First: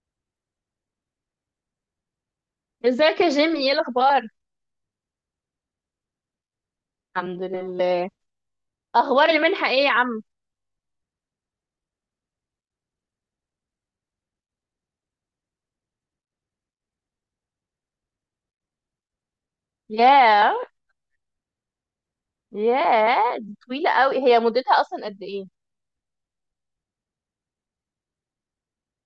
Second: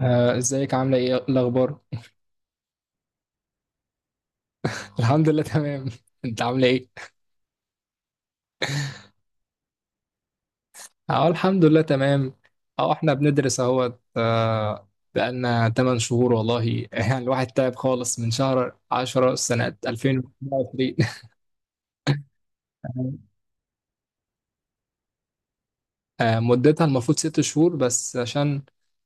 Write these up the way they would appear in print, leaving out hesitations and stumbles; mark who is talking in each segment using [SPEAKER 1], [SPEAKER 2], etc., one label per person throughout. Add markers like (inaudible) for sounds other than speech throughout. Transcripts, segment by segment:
[SPEAKER 1] ازيك، عاملة ايه؟ إيه الأخبار؟
[SPEAKER 2] ازيك يا جيمي، ايه الاخبار؟
[SPEAKER 1] (laughs) الحمد لله، تمام. (laughs) انت عاملة ايه؟
[SPEAKER 2] الحمد لله. اخبار المنحه ايه يا عم؟
[SPEAKER 1] اه، الحمد لله تمام. اه احنا بندرس اهوت. بقالنا 8 شهور والله. (laughs) يعني الواحد تعب خالص من شهر 10 سنة
[SPEAKER 2] ياه.
[SPEAKER 1] 2022.
[SPEAKER 2] ياه
[SPEAKER 1] (laughs)
[SPEAKER 2] دي طويله قوي، هي مدتها اصلا قد ايه؟
[SPEAKER 1] مدتها المفروض 6 شهور، بس عشان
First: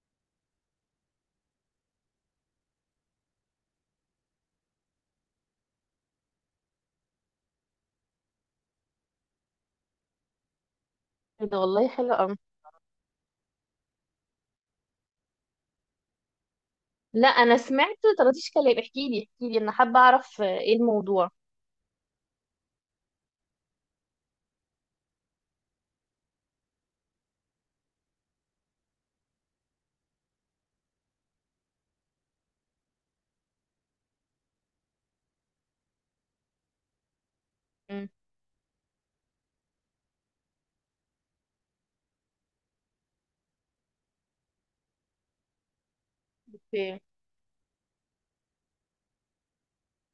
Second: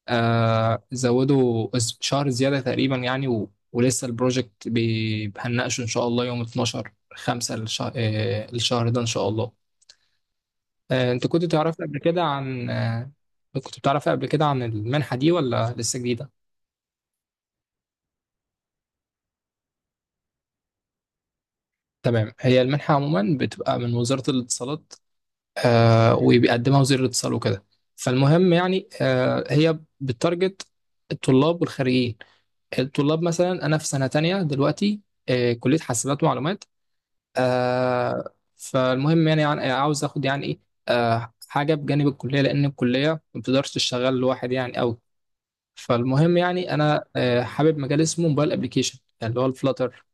[SPEAKER 1] زودوا شهر زيادة تقريبا يعني ولسه البروجكت هنناقشه ان شاء الله يوم 12 5 الشهر ده ان شاء الله. انت كنت
[SPEAKER 2] إيه ده،
[SPEAKER 1] تعرف
[SPEAKER 2] والله
[SPEAKER 1] قبل
[SPEAKER 2] حلو
[SPEAKER 1] كده
[SPEAKER 2] قوي.
[SPEAKER 1] عن كنت بتعرف قبل كده عن المنحة دي ولا لسه جديدة؟
[SPEAKER 2] لا انا سمعت طرطيش كلام، احكي لي احكي لي، انا حابه اعرف ايه الموضوع.
[SPEAKER 1] تمام. هي المنحة عموما بتبقى من وزارة الاتصالات، وبيقدمها وزير الاتصال وكده. فالمهم يعني هي بتارجت الطلاب والخريجين. الطلاب مثلا، أنا في سنة تانية دلوقتي، كلية حاسبات ومعلومات.
[SPEAKER 2] مم،
[SPEAKER 1] فالمهم يعني عاوز آخد يعني إيه حاجة بجانب الكلية، لأن الكلية ما بتقدرش تشتغل لوحد يعني أوي. فالمهم يعني
[SPEAKER 2] اوكي.
[SPEAKER 1] انا حابب مجال اسمه موبايل ابلكيشن اللي هو الفلاتر.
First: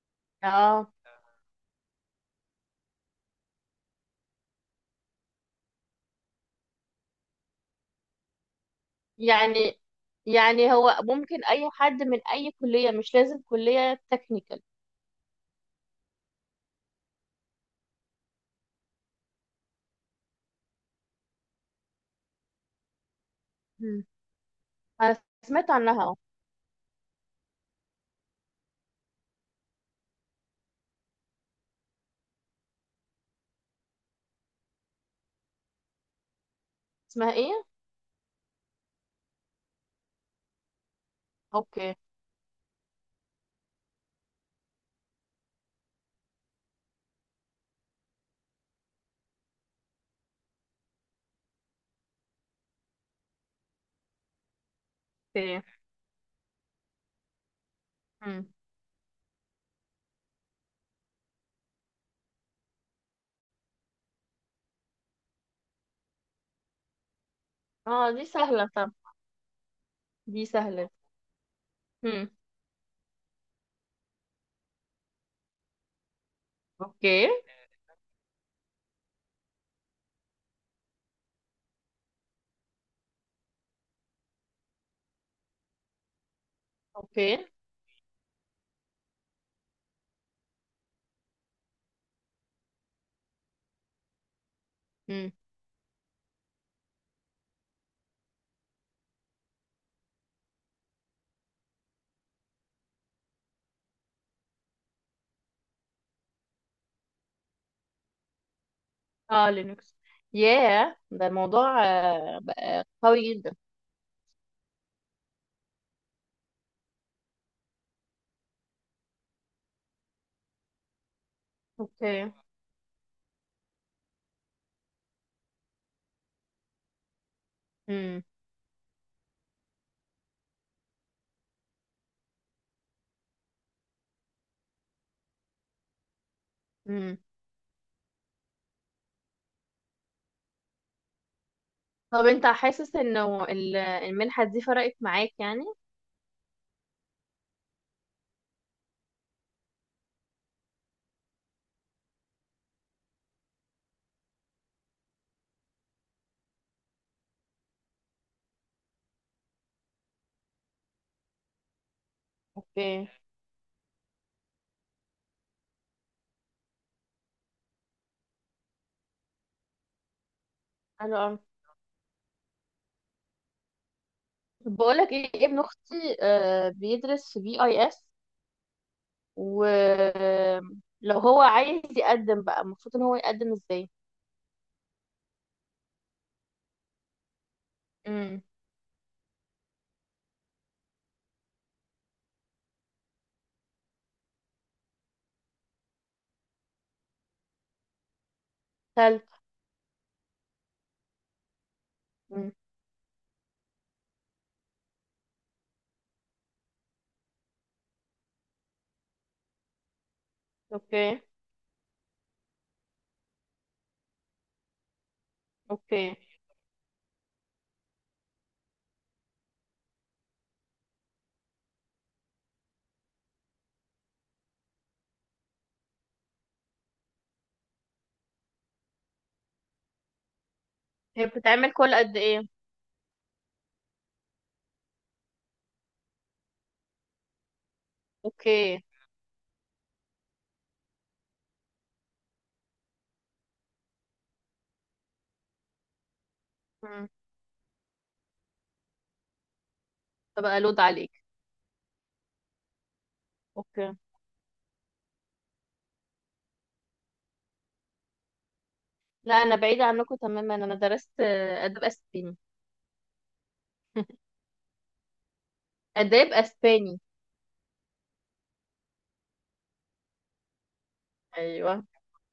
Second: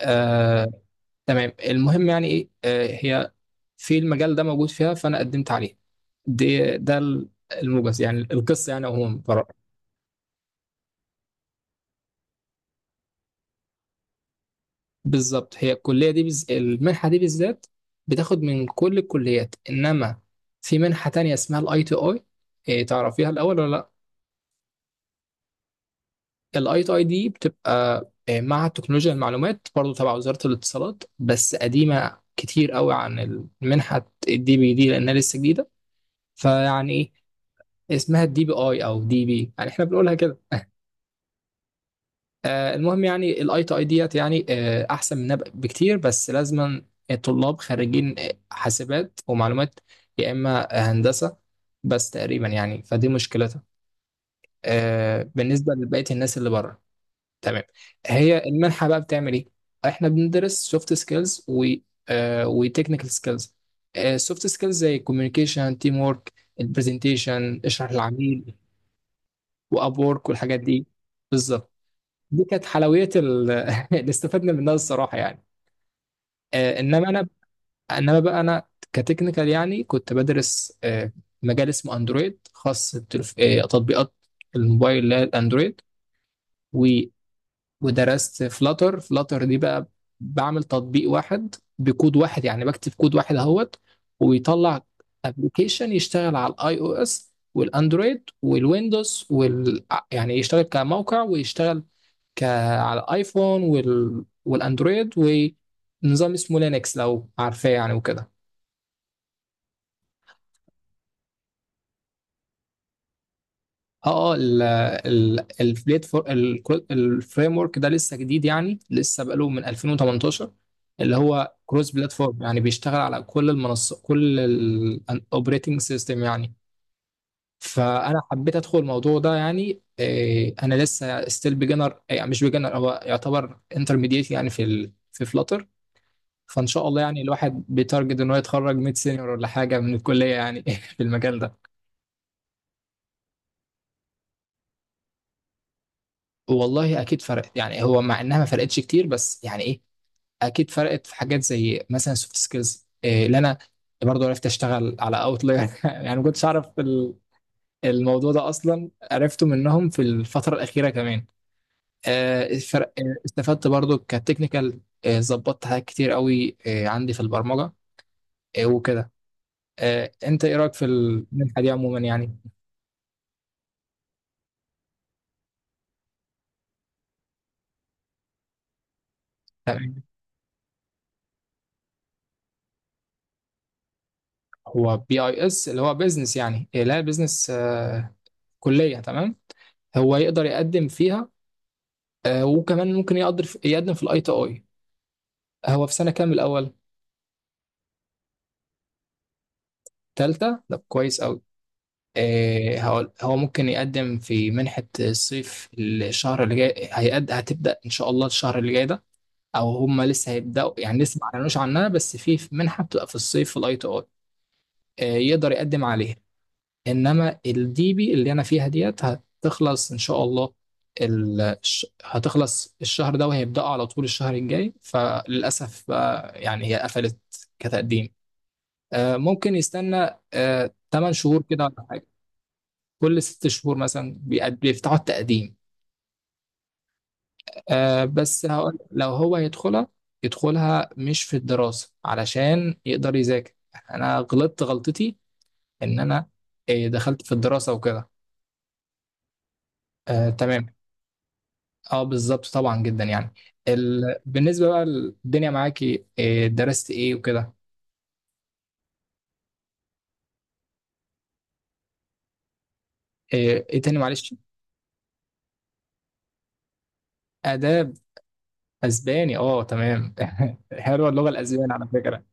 [SPEAKER 1] آه
[SPEAKER 2] اه.
[SPEAKER 1] تمام. المهم يعني ايه آه هي في المجال ده موجود فيها، فانا قدمت عليه. دي ده ال- الموجز يعني القصه يعني عموما
[SPEAKER 2] يعني يعني هو ممكن اي حد من اي كليه، مش لازم كليه تكنيكال؟
[SPEAKER 1] بالظبط. هي المنحه دي بالذات بتاخد من كل الكليات، انما في منحه تانية اسمها الاي تي اي. تعرفيها الاول ولا؟
[SPEAKER 2] مم. انا سمعت عنها اه.
[SPEAKER 1] الاي تي اي دي بتبقى مع تكنولوجيا المعلومات برضو تبع وزارة الاتصالات، بس قديمة كتير قوي عن المنحة الدي بي دي لأنها لسه جديدة. فيعني إيه
[SPEAKER 2] اسمها ايه؟
[SPEAKER 1] اسمها؟ الدي بي اي أو دي بي يعني إحنا بنقولها كده.
[SPEAKER 2] اوكي.
[SPEAKER 1] المهم يعني الاي تي اي ديت يعني أحسن منها بكتير، بس لازما الطلاب خريجين حاسبات ومعلومات يا إما هندسة بس تقريبا يعني. فدي مشكلتها
[SPEAKER 2] اوكي.
[SPEAKER 1] بالنسبة لبقية الناس اللي بره. تمام. هي
[SPEAKER 2] مم.
[SPEAKER 1] المنحة بقى بتعمل ايه؟ احنا بندرس سوفت سكيلز و وتكنيكال سكيلز. سوفت سكيلز زي الكوميونيكيشن، تيم ورك، البرزنتيشن، اشرح
[SPEAKER 2] اه دي
[SPEAKER 1] للعميل،
[SPEAKER 2] سهله طب.
[SPEAKER 1] واب وورك،
[SPEAKER 2] دي
[SPEAKER 1] والحاجات دي.
[SPEAKER 2] سهله.
[SPEAKER 1] بالظبط.
[SPEAKER 2] مم.
[SPEAKER 1] دي كانت حلويات ال- (laughs) اللي استفدنا منها الصراحة يعني، آه، انما انا
[SPEAKER 2] اوكي.
[SPEAKER 1] انما بقى انا كتكنيكال، يعني كنت بدرس مجال اسمه اندرويد خاص تطبيقات الموبايل اللي هي الاندرويد.
[SPEAKER 2] اوكي.
[SPEAKER 1] ودرست فلاتر. فلاتر دي بقى بعمل تطبيق واحد بكود واحد، يعني بكتب كود واحد اهوت ويطلع
[SPEAKER 2] امم.
[SPEAKER 1] ابلكيشن يشتغل على الاي او اس والاندرويد والويندوز يعني يشتغل كموقع ويشتغل ك... على الايفون والاندرويد، ونظام اسمه لينكس لو عارفاه يعني وكده.
[SPEAKER 2] اه لينكس. ياه، ده الموضوع بقى قوي جدا.
[SPEAKER 1] اه اه، ال ال البليت فور، الفريم ورك ده لسه جديد يعني، لسه بقاله من 2018، اللي هو كروس
[SPEAKER 2] اوكي.
[SPEAKER 1] بلاتفورم يعني بيشتغل على كل المنصات، كل الاوبريتنج سيستم يعني. فانا
[SPEAKER 2] امم.
[SPEAKER 1] حبيت ادخل الموضوع ده، يعني إيه، انا لسه ستيل بيجنر يعني، مش بيجنر، هو يعتبر انترميديت يعني في فلاتر. فان شاء الله
[SPEAKER 2] امم.
[SPEAKER 1] يعني الواحد بيتارجت ان هو يتخرج ميد سينيور ولا حاجه من الكليه يعني (laughs) في المجال ده.
[SPEAKER 2] طب انت حاسس انه المنحة دي فرقت معاك يعني؟
[SPEAKER 1] والله اكيد فرقت، يعني هو مع انها ما فرقتش كتير بس يعني إيه، اكيد فرقت في حاجات زي مثلا سوفت سكيلز اللي انا برضو عرفت اشتغل على اوتلاير (laughs) يعني ما كنتش اعرف الموضوع ده اصلا، عرفته منهم في الفتره الاخيره كمان. الفرق
[SPEAKER 2] اوكي.
[SPEAKER 1] استفدت برضو كتكنيكال، ظبطت حاجات كتير قوي عندي في البرمجه وكده. انت ايه رايك في
[SPEAKER 2] حلو قوي.
[SPEAKER 1] المنحه دي عموما يعني؟
[SPEAKER 2] طب بقولك ايه، ابن اختي بيدرس في بي اي اس،
[SPEAKER 1] تمام.
[SPEAKER 2] ولو هو عايز يقدم بقى المفروض ان هو يقدم ازاي؟
[SPEAKER 1] هو بي اي اس اللي هو بيزنس يعني، لا بيزنس
[SPEAKER 2] امم.
[SPEAKER 1] كليه، تمام. هو يقدر يقدم فيها وكمان ممكن يقدر يقدم في الاي تي اي. هو في سنة كام الأول؟
[SPEAKER 2] تالت.
[SPEAKER 1] تالتة؟ طب كويس أوي.
[SPEAKER 2] امم.
[SPEAKER 1] إيه، هقول هو ممكن يقدم في منحة الصيف الشهر اللي جاي. هتبدأ إن شاء الله الشهر اللي جاي ده، أو هما لسه هيبدأوا يعني، لسه
[SPEAKER 2] اوكي.
[SPEAKER 1] ما أعلنوش عنها، بس في منحة بتبقى في الصيف في الأي تي أي يقدر يقدم
[SPEAKER 2] اوكي.
[SPEAKER 1] عليها. إنما الدي بي اللي أنا فيها ديت هتخلص إن شاء الله. هتخلص الشهر ده وهيبدأوا على طول الشهر الجاي. فللأسف بقى يعني هي قفلت كتقديم. ممكن يستنى 8
[SPEAKER 2] هي
[SPEAKER 1] شهور كده
[SPEAKER 2] بتتعمل
[SPEAKER 1] ولا
[SPEAKER 2] كل
[SPEAKER 1] حاجه.
[SPEAKER 2] قد ايه؟
[SPEAKER 1] كل 6 شهور مثلا بيفتحوا التقديم. بس هقول
[SPEAKER 2] اوكي.
[SPEAKER 1] لو هو يدخلها، يدخلها مش في الدراسه علشان يقدر يذاكر. انا غلطت غلطتي ان انا
[SPEAKER 2] امم.
[SPEAKER 1] دخلت في الدراسه وكده
[SPEAKER 2] فبقى
[SPEAKER 1] تمام.
[SPEAKER 2] لود عليك.
[SPEAKER 1] اه بالظبط طبعا جدا يعني.
[SPEAKER 2] اوكي.
[SPEAKER 1] بالنسبه بقى الدنيا معاكي، درست ايه وكده؟
[SPEAKER 2] لا انا بعيدة عنكم تماما، انا درست اداب اسباني.
[SPEAKER 1] ايه تاني معلش؟
[SPEAKER 2] اداب اسباني.
[SPEAKER 1] اداب اسباني؟ اه تمام. (laughs) حلوه اللغه الاسبانيه
[SPEAKER 2] ايوه.
[SPEAKER 1] على فكره.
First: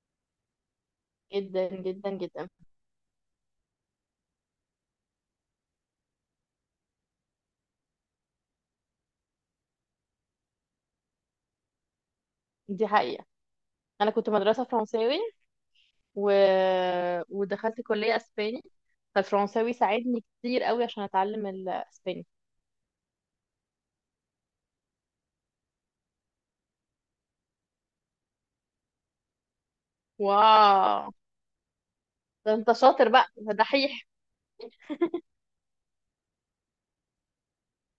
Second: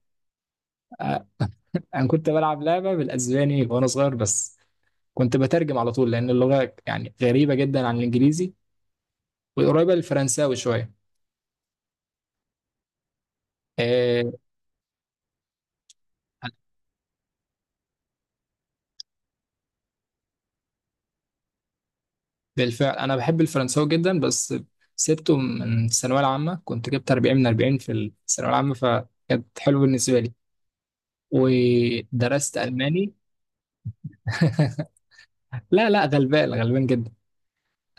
[SPEAKER 2] جدا
[SPEAKER 1] انا
[SPEAKER 2] جدا
[SPEAKER 1] كنت
[SPEAKER 2] جدا.
[SPEAKER 1] بلعب لعبه بالاسباني وانا صغير، بس كنت بترجم على طول لان اللغه يعني غريبه جدا عن الانجليزي وقريبه للفرنساوي شويه.
[SPEAKER 2] دي حقيقة. انا كنت
[SPEAKER 1] آه،
[SPEAKER 2] مدرسة فرنساوي و... ودخلت كلية اسباني، فالفرنساوي ساعدني كتير قوي عشان اتعلم الاسباني.
[SPEAKER 1] بالفعل انا بحب الفرنساوي جدا، بس سبته من الثانويه العامه. كنت جبت 40 من 40 في الثانويه العامه، فكانت حلوه بالنسبه لي.
[SPEAKER 2] واو. ده
[SPEAKER 1] ودرست
[SPEAKER 2] انت شاطر
[SPEAKER 1] الماني.
[SPEAKER 2] بقى، ده دحيح.
[SPEAKER 1] (laughs) لا لا، غلبان غلبان جدا.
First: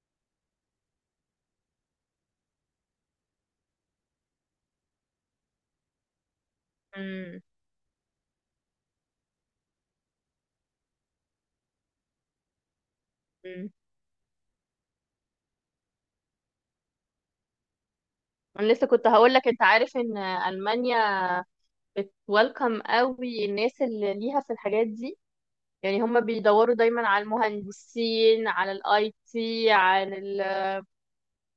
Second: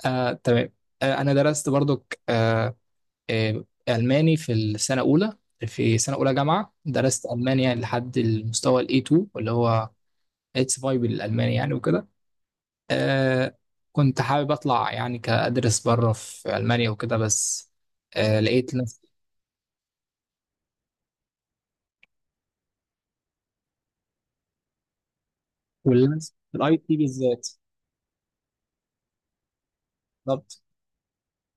[SPEAKER 1] آه تمام. آه انا درست برضو ألماني في السنة الأولى. في سنة أولى جامعة درست
[SPEAKER 2] مم.
[SPEAKER 1] ألماني، يعني لحد المستوى ال A2 اللي هو اتس فاي بالألماني يعني وكده. آه.
[SPEAKER 2] مم.
[SPEAKER 1] كنت حابب أطلع يعني، كأدرس بره في ألمانيا وكده، بس آه
[SPEAKER 2] انا
[SPEAKER 1] لقيت
[SPEAKER 2] لسه كنت
[SPEAKER 1] نفسي.
[SPEAKER 2] هقول لك، انت عارف ان المانيا بتويلكم قوي الناس اللي ليها في الحاجات دي؟ يعني هم
[SPEAKER 1] واللانس في
[SPEAKER 2] بيدوروا
[SPEAKER 1] الأي تي
[SPEAKER 2] دايما على
[SPEAKER 1] بالذات.
[SPEAKER 2] المهندسين، على الاي تي، عن
[SPEAKER 1] بالظبط.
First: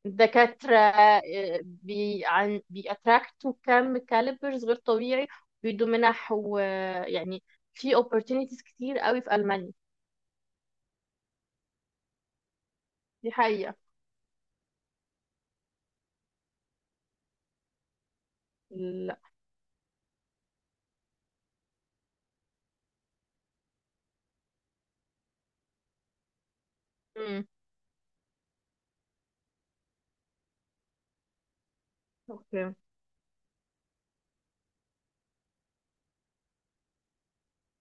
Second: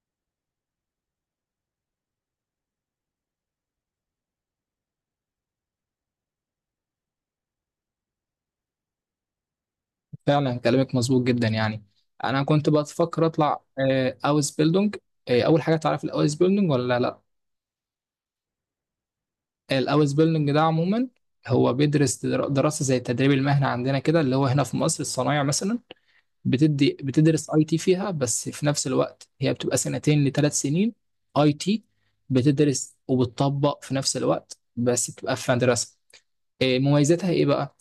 [SPEAKER 2] الدكاترة. بي عن بيأتراكتوا كم كاليبرز غير طبيعي، بيدوا منح ويعني في opportunities كتير قوي في ألمانيا.
[SPEAKER 1] فعلا كلامك مظبوط جدا يعني. أنا كنت بفكر
[SPEAKER 2] دي
[SPEAKER 1] أطلع
[SPEAKER 2] حقيقة.
[SPEAKER 1] آه أوز بيلدونج. آه، أول حاجة، تعرف الأوز بيلدونج ولا لأ؟
[SPEAKER 2] لا.
[SPEAKER 1] الاوس بيلدنج ده عموما، هو بيدرس دراسه زي التدريب المهني عندنا كده، اللي هو هنا في مصر الصنايع مثلا. بتدي،
[SPEAKER 2] امم.
[SPEAKER 1] بتدرس اي تي فيها، بس في نفس الوقت هي بتبقى 2 لـ 3 سنين اي تي.
[SPEAKER 2] اوكي.
[SPEAKER 1] بتدرس وبتطبق في نفس الوقت، بس بتبقى في مدرسه. إيه مميزاتها ايه بقى؟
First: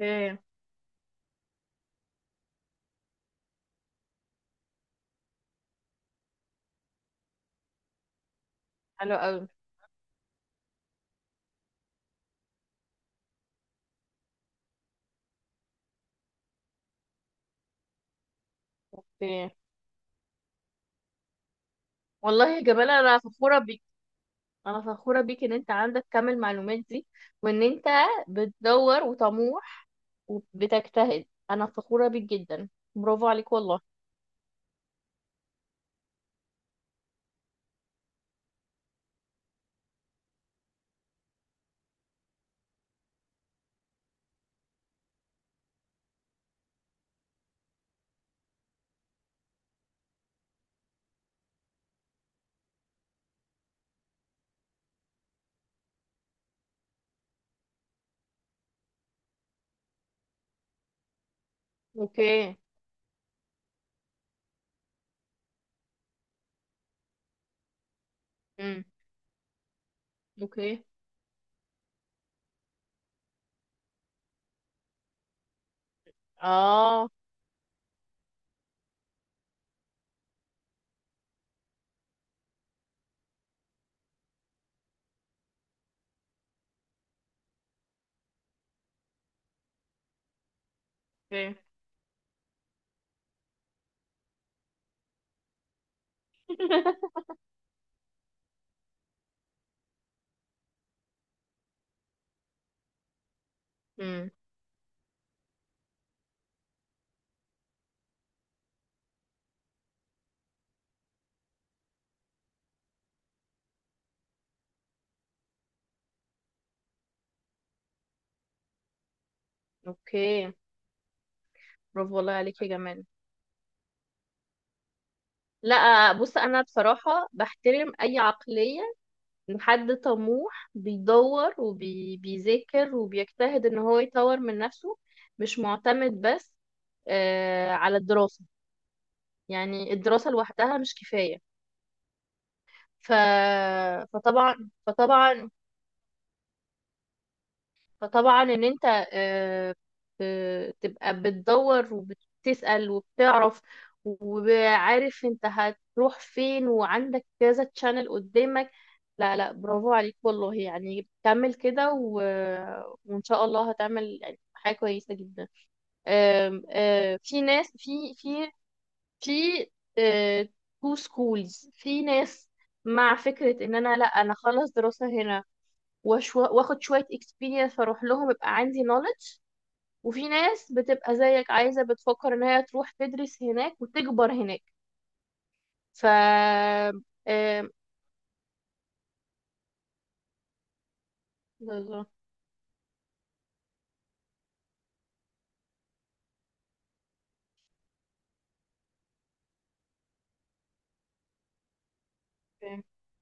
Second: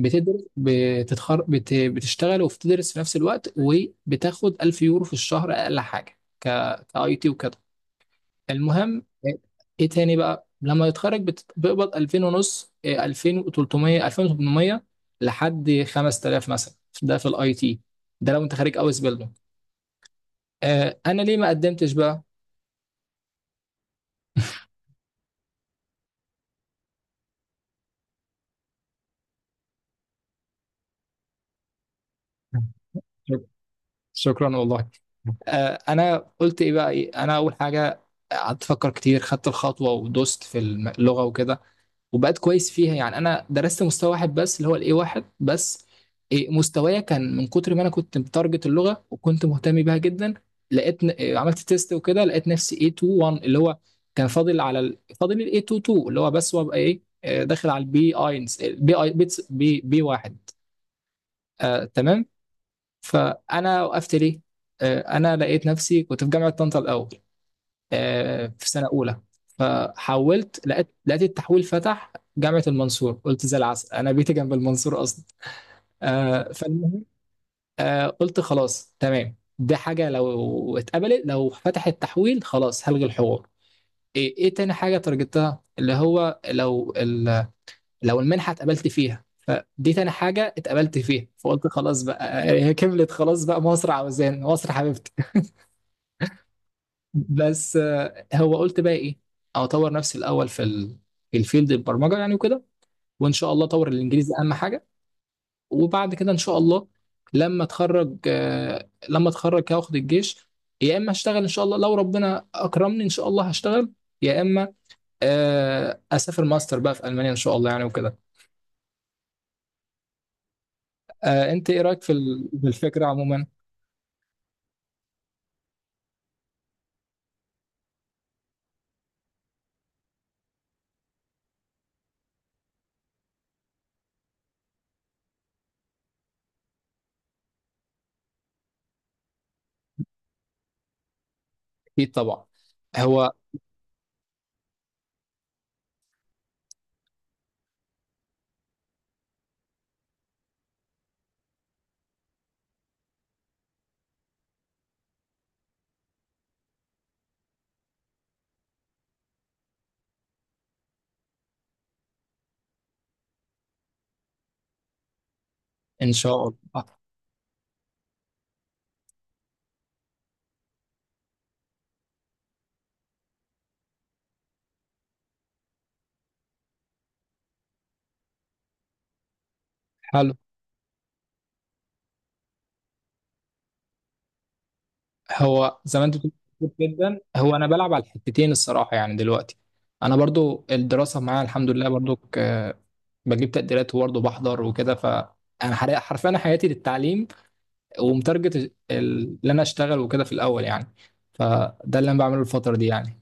[SPEAKER 2] اوكي.
[SPEAKER 1] بتشتغل وبتدرس في نفس الوقت، وبتاخد 1000 يورو في الشهر اقل حاجه كاي تي وكده. المهم
[SPEAKER 2] حلو
[SPEAKER 1] ايه
[SPEAKER 2] قوي.
[SPEAKER 1] إيه تاني بقى؟ لما يتخرج بيقبض 2000 ونص إيه، 2300 2800 لحد 5000 مثلا. ده في الاي تي، ده لو انت خارج اوس بيلدونج.
[SPEAKER 2] اوكي.
[SPEAKER 1] آه انا ليه ما قدمتش بقى؟
[SPEAKER 2] والله يا جمال انا فخورة بيك، انا فخورة بيك ان انت عندك كم المعلومات دي، وان انت بتدور وطموح وبتجتهد، انا فخورة بيك جدا. برافو
[SPEAKER 1] شك-
[SPEAKER 2] عليك والله.
[SPEAKER 1] شكرا والله. آه انا قلت ايه بقى إيه؟ انا اول حاجه قعدت افكر كتير، خدت الخطوه ودوست في اللغه وكده وبقيت كويس فيها يعني. انا درست مستوى واحد بس اللي هو الاي واحد بس إيه، مستوايا كان من كتر ما انا كنت متارجت اللغه وكنت مهتم بيها جدا. لقيت ن- إيه، عملت تيست وكده، لقيت نفسي A 2 1 اللي هو كان فاضل على فاضل ال A 2 2 اللي هو بس، وابقى ايه داخل على البي اينز البي اي بي بي 1. آه تمام.
[SPEAKER 2] اوكي.
[SPEAKER 1] فانا وقفت ليه؟ آه انا لقيت نفسي كنت في جامعه طنطا الاول، في
[SPEAKER 2] امم.
[SPEAKER 1] سنة أولى. فحولت
[SPEAKER 2] اوكي.
[SPEAKER 1] لقيت التحويل فتح جامعة المنصور، قلت زي العسل، أنا بيتي جنب المنصور أصلا. فالمهم
[SPEAKER 2] اه.
[SPEAKER 1] قلت خلاص تمام، دي حاجة لو اتقبلت، لو فتح التحويل خلاص هلغي الحوار. إيه, إيه تاني حاجة ترجتها، اللي هو لو لو المنحة اتقبلت فيها، فدي تاني حاجة اتقبلت فيها،
[SPEAKER 2] اوكي.
[SPEAKER 1] فقلت خلاص بقى. هي كملت خلاص بقى، مصر عاوزان، مصر حبيبتي.
[SPEAKER 2] (laughs)
[SPEAKER 1] بس هو قلت بقى ايه، او اطور نفسي الاول في الفيلد البرمجه يعني وكده. وان شاء الله اطور
[SPEAKER 2] امم.
[SPEAKER 1] الانجليزي اهم حاجه. وبعد كده ان شاء الله لما اتخرج لما اتخرج هاخد الجيش، يا اما اشتغل ان شاء الله لو ربنا اكرمني ان شاء الله هشتغل، يا اما اسافر ماستر بقى في المانيا ان شاء الله يعني وكده.
[SPEAKER 2] اوكي.
[SPEAKER 1] انت ايه رايك
[SPEAKER 2] برافو والله عليك
[SPEAKER 1] في
[SPEAKER 2] يا جمال.
[SPEAKER 1] الفكره عموما؟
[SPEAKER 2] لا بص، انا بصراحة بحترم اي عقلية ان حد طموح بيدور وبيذاكر وبيجتهد ان هو يطور من نفسه، مش معتمد بس على الدراسة. يعني الدراسة لوحدها مش كفاية.
[SPEAKER 1] اكيد طبعا.
[SPEAKER 2] ف...
[SPEAKER 1] هو
[SPEAKER 2] فطبعا فطبعا فطبعا ان انت آه، تبقى بتدور وبتسأل وبتعرف، وعارف انت هتروح فين، وعندك كذا تشانل قدامك. لا لا، برافو عليك والله، يعني كمل كده وان شاء الله هتعمل يعني حاجة كويسة جدا.
[SPEAKER 1] ان شاء الله
[SPEAKER 2] آم، آه، في ناس في في تو سكولز، في ناس مع فكرة ان انا لا، انا اخلص دراسة هنا واخد شوية experience فاروح لهم يبقى عندي knowledge، وفي
[SPEAKER 1] حلو.
[SPEAKER 2] ناس بتبقى زيك عايزة، بتفكر ان هي تروح تدرس هناك وتكبر هناك.
[SPEAKER 1] هو زي
[SPEAKER 2] ف
[SPEAKER 1] ما انت بتقول، مظبوط جدا. هو انا
[SPEAKER 2] آم،
[SPEAKER 1] بلعب على الحتتين الصراحه يعني دلوقتي. انا برضو الدراسه معايا الحمد لله
[SPEAKER 2] بالظبط.
[SPEAKER 1] برضو بجيب تقديرات وبرضو بحضر وكده ف انا حرفيا، أنا حياتي للتعليم، ومتارجت اللي انا اشتغل وكده في الاول يعني. فده اللي انا بعمله الفتره دي يعني.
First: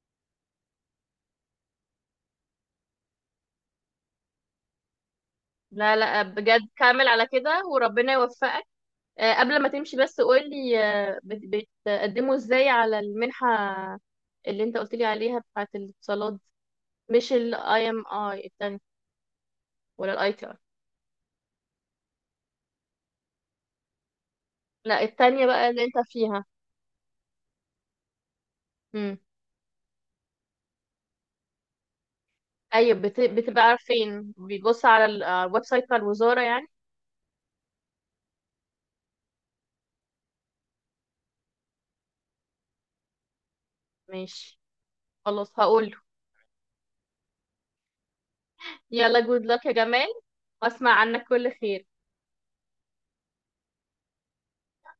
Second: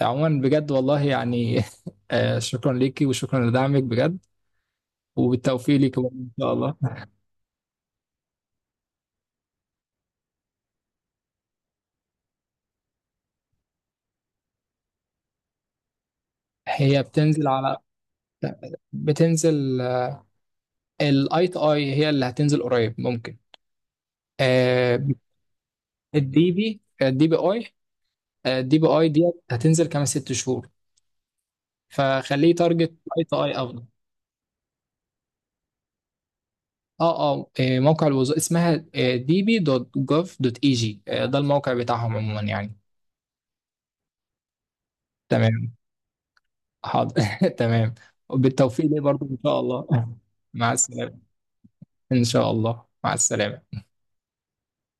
[SPEAKER 1] عموما بجد والله يعني (laughs) شكرا ليكي وشكرا لدعمك بجد، وبالتوفيق
[SPEAKER 2] لا
[SPEAKER 1] ليكي برضو
[SPEAKER 2] لا،
[SPEAKER 1] ان شاء
[SPEAKER 2] بجد
[SPEAKER 1] الله.
[SPEAKER 2] كمل على كده وربنا يوفقك. قبل ما تمشي بس قولي، بتقدموا ازاي على المنحة اللي انت قلت لي عليها، بتاعت الاتصالات؟
[SPEAKER 1] هي
[SPEAKER 2] مش
[SPEAKER 1] بتنزل
[SPEAKER 2] ال
[SPEAKER 1] على
[SPEAKER 2] IMI التانية
[SPEAKER 1] بتنزل.
[SPEAKER 2] ولا ال ITI؟
[SPEAKER 1] الاي تي اي هي اللي هتنزل قريب ممكن، آه،
[SPEAKER 2] لا التانية بقى اللي انت فيها.
[SPEAKER 1] الدي بي اي الدي بي اي
[SPEAKER 2] امم.
[SPEAKER 1] دي هتنزل كمان 6 شهور، فخليه تارجت
[SPEAKER 2] ايوه،
[SPEAKER 1] اي تو اي
[SPEAKER 2] بتبقى
[SPEAKER 1] افضل.
[SPEAKER 2] عارفين بيبص على على الويب سايت بتاع الوزارة يعني؟
[SPEAKER 1] اه اه، موقع الوظائف اسمها دي بي دوت جوف دوت اي جي. ده الموقع بتاعهم عموما يعني.
[SPEAKER 2] ماشي، خلاص
[SPEAKER 1] تمام.
[SPEAKER 2] هقوله.
[SPEAKER 1] حاضر. (laughs) تمام. بالتوفيق ليه
[SPEAKER 2] يلا،
[SPEAKER 1] برضو ان
[SPEAKER 2] جود
[SPEAKER 1] شاء
[SPEAKER 2] لك يا
[SPEAKER 1] الله.
[SPEAKER 2] جمال،
[SPEAKER 1] (laughs) مع
[SPEAKER 2] واسمع
[SPEAKER 1] السلامة.
[SPEAKER 2] عنك كل خير.
[SPEAKER 1] ان شاء الله مع السلامة.